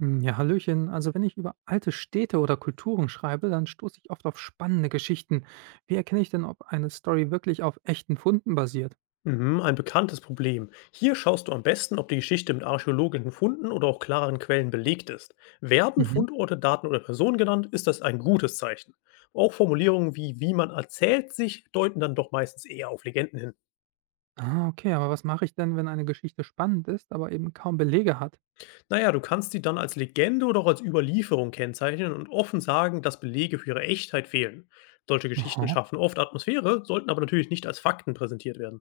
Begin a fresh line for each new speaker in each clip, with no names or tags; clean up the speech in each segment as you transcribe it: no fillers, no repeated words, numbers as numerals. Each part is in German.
Hm, ja, hallöchen. Also wenn ich über alte Städte oder Kulturen schreibe, dann stoße ich oft auf spannende Geschichten. Wie erkenne ich denn, ob eine Story wirklich auf echten Funden basiert?
Mhm, ein bekanntes Problem. Hier schaust du am besten, ob die Geschichte mit archäologischen Funden oder auch klareren Quellen belegt ist. Werden
Mhm.
Fundorte, Daten oder Personen genannt, ist das ein gutes Zeichen. Auch Formulierungen wie wie man erzählt sich deuten dann doch meistens eher auf Legenden hin.
Ah, okay, aber was mache ich denn, wenn eine Geschichte spannend ist, aber eben kaum Belege hat?
Naja, du kannst sie dann als Legende oder auch als Überlieferung kennzeichnen und offen sagen, dass Belege für ihre Echtheit fehlen. Solche Geschichten
Aha.
schaffen oft Atmosphäre, sollten aber natürlich nicht als Fakten präsentiert werden.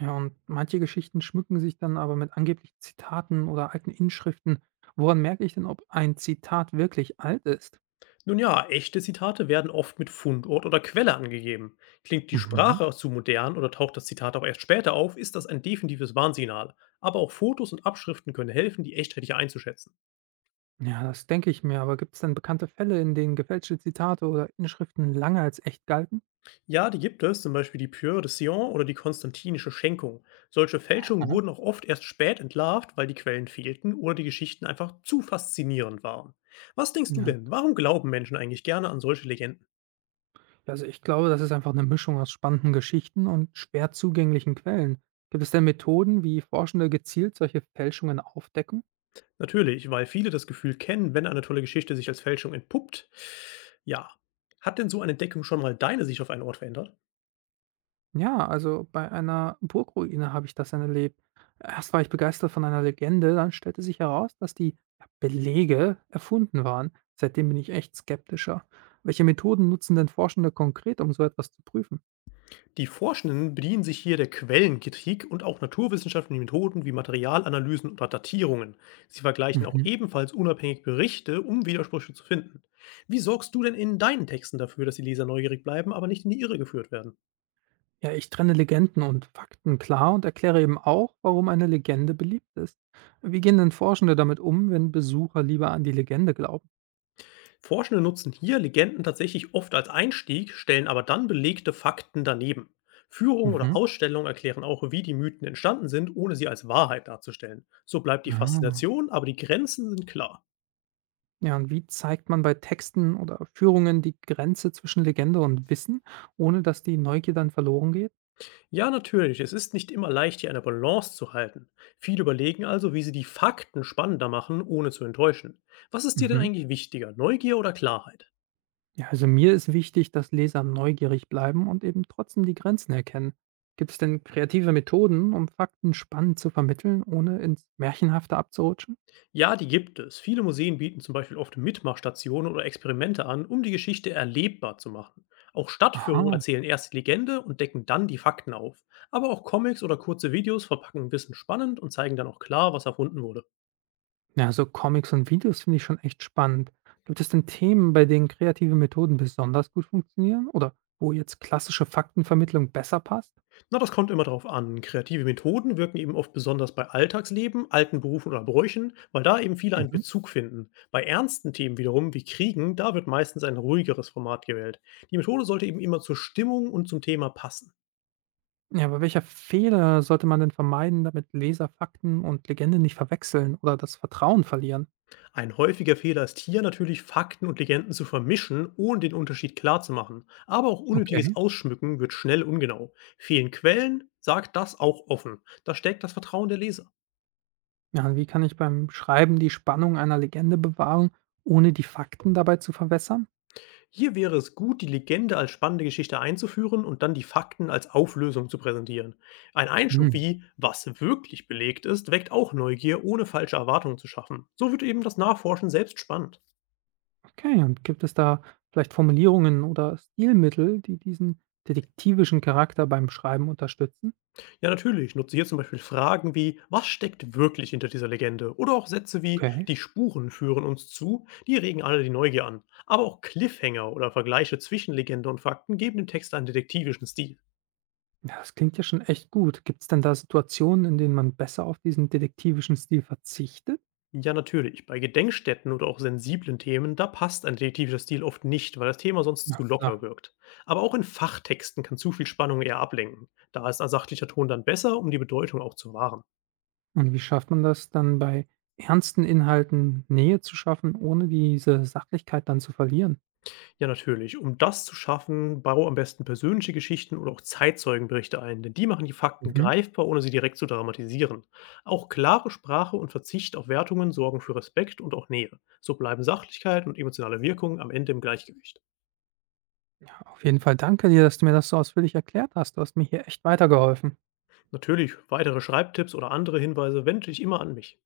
Ja, und manche Geschichten schmücken sich dann aber mit angeblichen Zitaten oder alten Inschriften. Woran merke ich denn, ob ein Zitat wirklich alt ist?
Nun ja, echte Zitate werden oft mit Fundort oder Quelle angegeben. Klingt die
Mhm.
Sprache zu modern oder taucht das Zitat auch erst später auf, ist das ein definitives Warnsignal. Aber auch Fotos und Abschriften können helfen, die Echtheit hier einzuschätzen.
Ja, das denke ich mir, aber gibt es denn bekannte Fälle, in denen gefälschte Zitate oder Inschriften lange als echt galten?
Ja, die gibt es, zum Beispiel die Pure de Sion oder die konstantinische Schenkung. Solche Fälschungen
Aha.
wurden auch oft erst spät entlarvt, weil die Quellen fehlten oder die Geschichten einfach zu faszinierend waren. Was denkst du
Ja,
denn, warum glauben Menschen eigentlich gerne an solche Legenden?
also, ich glaube, das ist einfach eine Mischung aus spannenden Geschichten und schwer zugänglichen Quellen. Gibt es denn Methoden, wie Forschende gezielt solche Fälschungen aufdecken?
Natürlich, weil viele das Gefühl kennen, wenn eine tolle Geschichte sich als Fälschung entpuppt. Ja. Hat denn so eine Entdeckung schon mal deine Sicht auf einen Ort verändert?
Ja, also bei einer Burgruine habe ich das dann erlebt. Erst war ich begeistert von einer Legende, dann stellte sich heraus, dass die Belege erfunden waren. Seitdem bin ich echt skeptischer. Welche Methoden nutzen denn Forschende konkret, um so etwas zu prüfen?
Die Forschenden bedienen sich hier der Quellenkritik und auch naturwissenschaftlichen Methoden wie Materialanalysen oder Datierungen. Sie vergleichen auch
Mhm.
ebenfalls unabhängig Berichte, um Widersprüche zu finden. Wie sorgst du denn in deinen Texten dafür, dass die Leser neugierig bleiben, aber nicht in die Irre geführt werden?
Ja, ich trenne Legenden und Fakten klar und erkläre eben auch, warum eine Legende beliebt ist. Wie gehen denn Forschende damit um, wenn Besucher lieber an die Legende glauben?
Forschende nutzen hier Legenden tatsächlich oft als Einstieg, stellen aber dann belegte Fakten daneben. Führungen oder
Mhm.
Ausstellungen erklären auch, wie die Mythen entstanden sind, ohne sie als Wahrheit darzustellen. So bleibt die
Ah.
Faszination, aber die Grenzen sind klar.
Ja, und wie zeigt man bei Texten oder Führungen die Grenze zwischen Legende und Wissen, ohne dass die Neugier dann verloren geht?
Ja, natürlich, es ist nicht immer leicht, hier eine Balance zu halten. Viele überlegen also, wie sie die Fakten spannender machen, ohne zu enttäuschen. Was ist dir denn
Mhm.
eigentlich wichtiger, Neugier oder Klarheit?
Ja, also mir ist wichtig, dass Leser neugierig bleiben und eben trotzdem die Grenzen erkennen. Gibt es denn kreative Methoden, um Fakten spannend zu vermitteln, ohne ins Märchenhafte abzurutschen?
Ja, die gibt es. Viele Museen bieten zum Beispiel oft Mitmachstationen oder Experimente an, um die Geschichte erlebbar zu machen. Auch
Aha.
Stadtführungen erzählen erst die Legende und decken dann die Fakten auf. Aber auch Comics oder kurze Videos verpacken Wissen spannend und zeigen dann auch klar, was erfunden wurde.
Ja, so Comics und Videos finde ich schon echt spannend. Gibt es denn Themen, bei denen kreative Methoden besonders gut funktionieren oder wo jetzt klassische Faktenvermittlung besser passt?
Na, das kommt immer darauf an. Kreative Methoden wirken eben oft besonders bei Alltagsleben, alten Berufen oder Bräuchen, weil da eben viele einen
Mhm.
Bezug finden. Bei ernsten Themen wiederum wie Kriegen, da wird meistens ein ruhigeres Format gewählt. Die Methode sollte eben immer zur Stimmung und zum Thema passen.
Ja, aber welcher Fehler sollte man denn vermeiden, damit Leser Fakten und Legende nicht verwechseln oder das Vertrauen verlieren?
Ein häufiger Fehler ist hier natürlich, Fakten und Legenden zu vermischen, ohne den Unterschied klarzumachen. Aber auch
Okay.
unnötiges Ausschmücken wird schnell ungenau. Fehlen Quellen, sagt das auch offen. Da stärkt das Vertrauen der Leser.
Ja, und wie kann ich beim Schreiben die Spannung einer Legende bewahren, ohne die Fakten dabei zu verwässern?
Hier wäre es gut, die Legende als spannende Geschichte einzuführen und dann die Fakten als Auflösung zu präsentieren. Ein Einschub
Mhm.
wie, was wirklich belegt ist, weckt auch Neugier, ohne falsche Erwartungen zu schaffen. So wird eben das Nachforschen selbst spannend.
Okay, und gibt es da vielleicht Formulierungen oder Stilmittel, die diesen detektivischen Charakter beim Schreiben unterstützen?
Ja, natürlich nutze hier zum Beispiel Fragen wie, was steckt wirklich hinter dieser Legende? Oder auch Sätze wie,
Okay.
die Spuren führen uns zu, die regen alle die Neugier an. Aber auch Cliffhanger oder Vergleiche zwischen Legende und Fakten geben dem Text einen detektivischen Stil.
Ja, das klingt ja schon echt gut. Gibt es denn da Situationen, in denen man besser auf diesen detektivischen Stil verzichtet?
Ja, natürlich, bei Gedenkstätten oder auch sensiblen Themen, da passt ein detektivischer Stil oft nicht, weil das Thema sonst
Na
zu
klar.
locker wirkt. Aber auch in Fachtexten kann zu viel Spannung eher ablenken. Da ist ein sachlicher Ton dann besser, um die Bedeutung auch zu wahren.
Und wie schafft man das dann bei ernsten Inhalten Nähe zu schaffen, ohne diese Sachlichkeit dann zu verlieren?
Ja, natürlich. Um das zu schaffen, baue am besten persönliche Geschichten oder auch Zeitzeugenberichte ein, denn die machen die Fakten
Mhm.
greifbar, ohne sie direkt zu dramatisieren. Auch klare Sprache und Verzicht auf Wertungen sorgen für Respekt und auch Nähe. So bleiben Sachlichkeit und emotionale Wirkung am Ende im Gleichgewicht.
Auf jeden Fall danke dir, dass du mir das so ausführlich erklärt hast. Du hast mir hier echt weitergeholfen.
Natürlich, weitere Schreibtipps oder andere Hinweise wende ich immer an mich.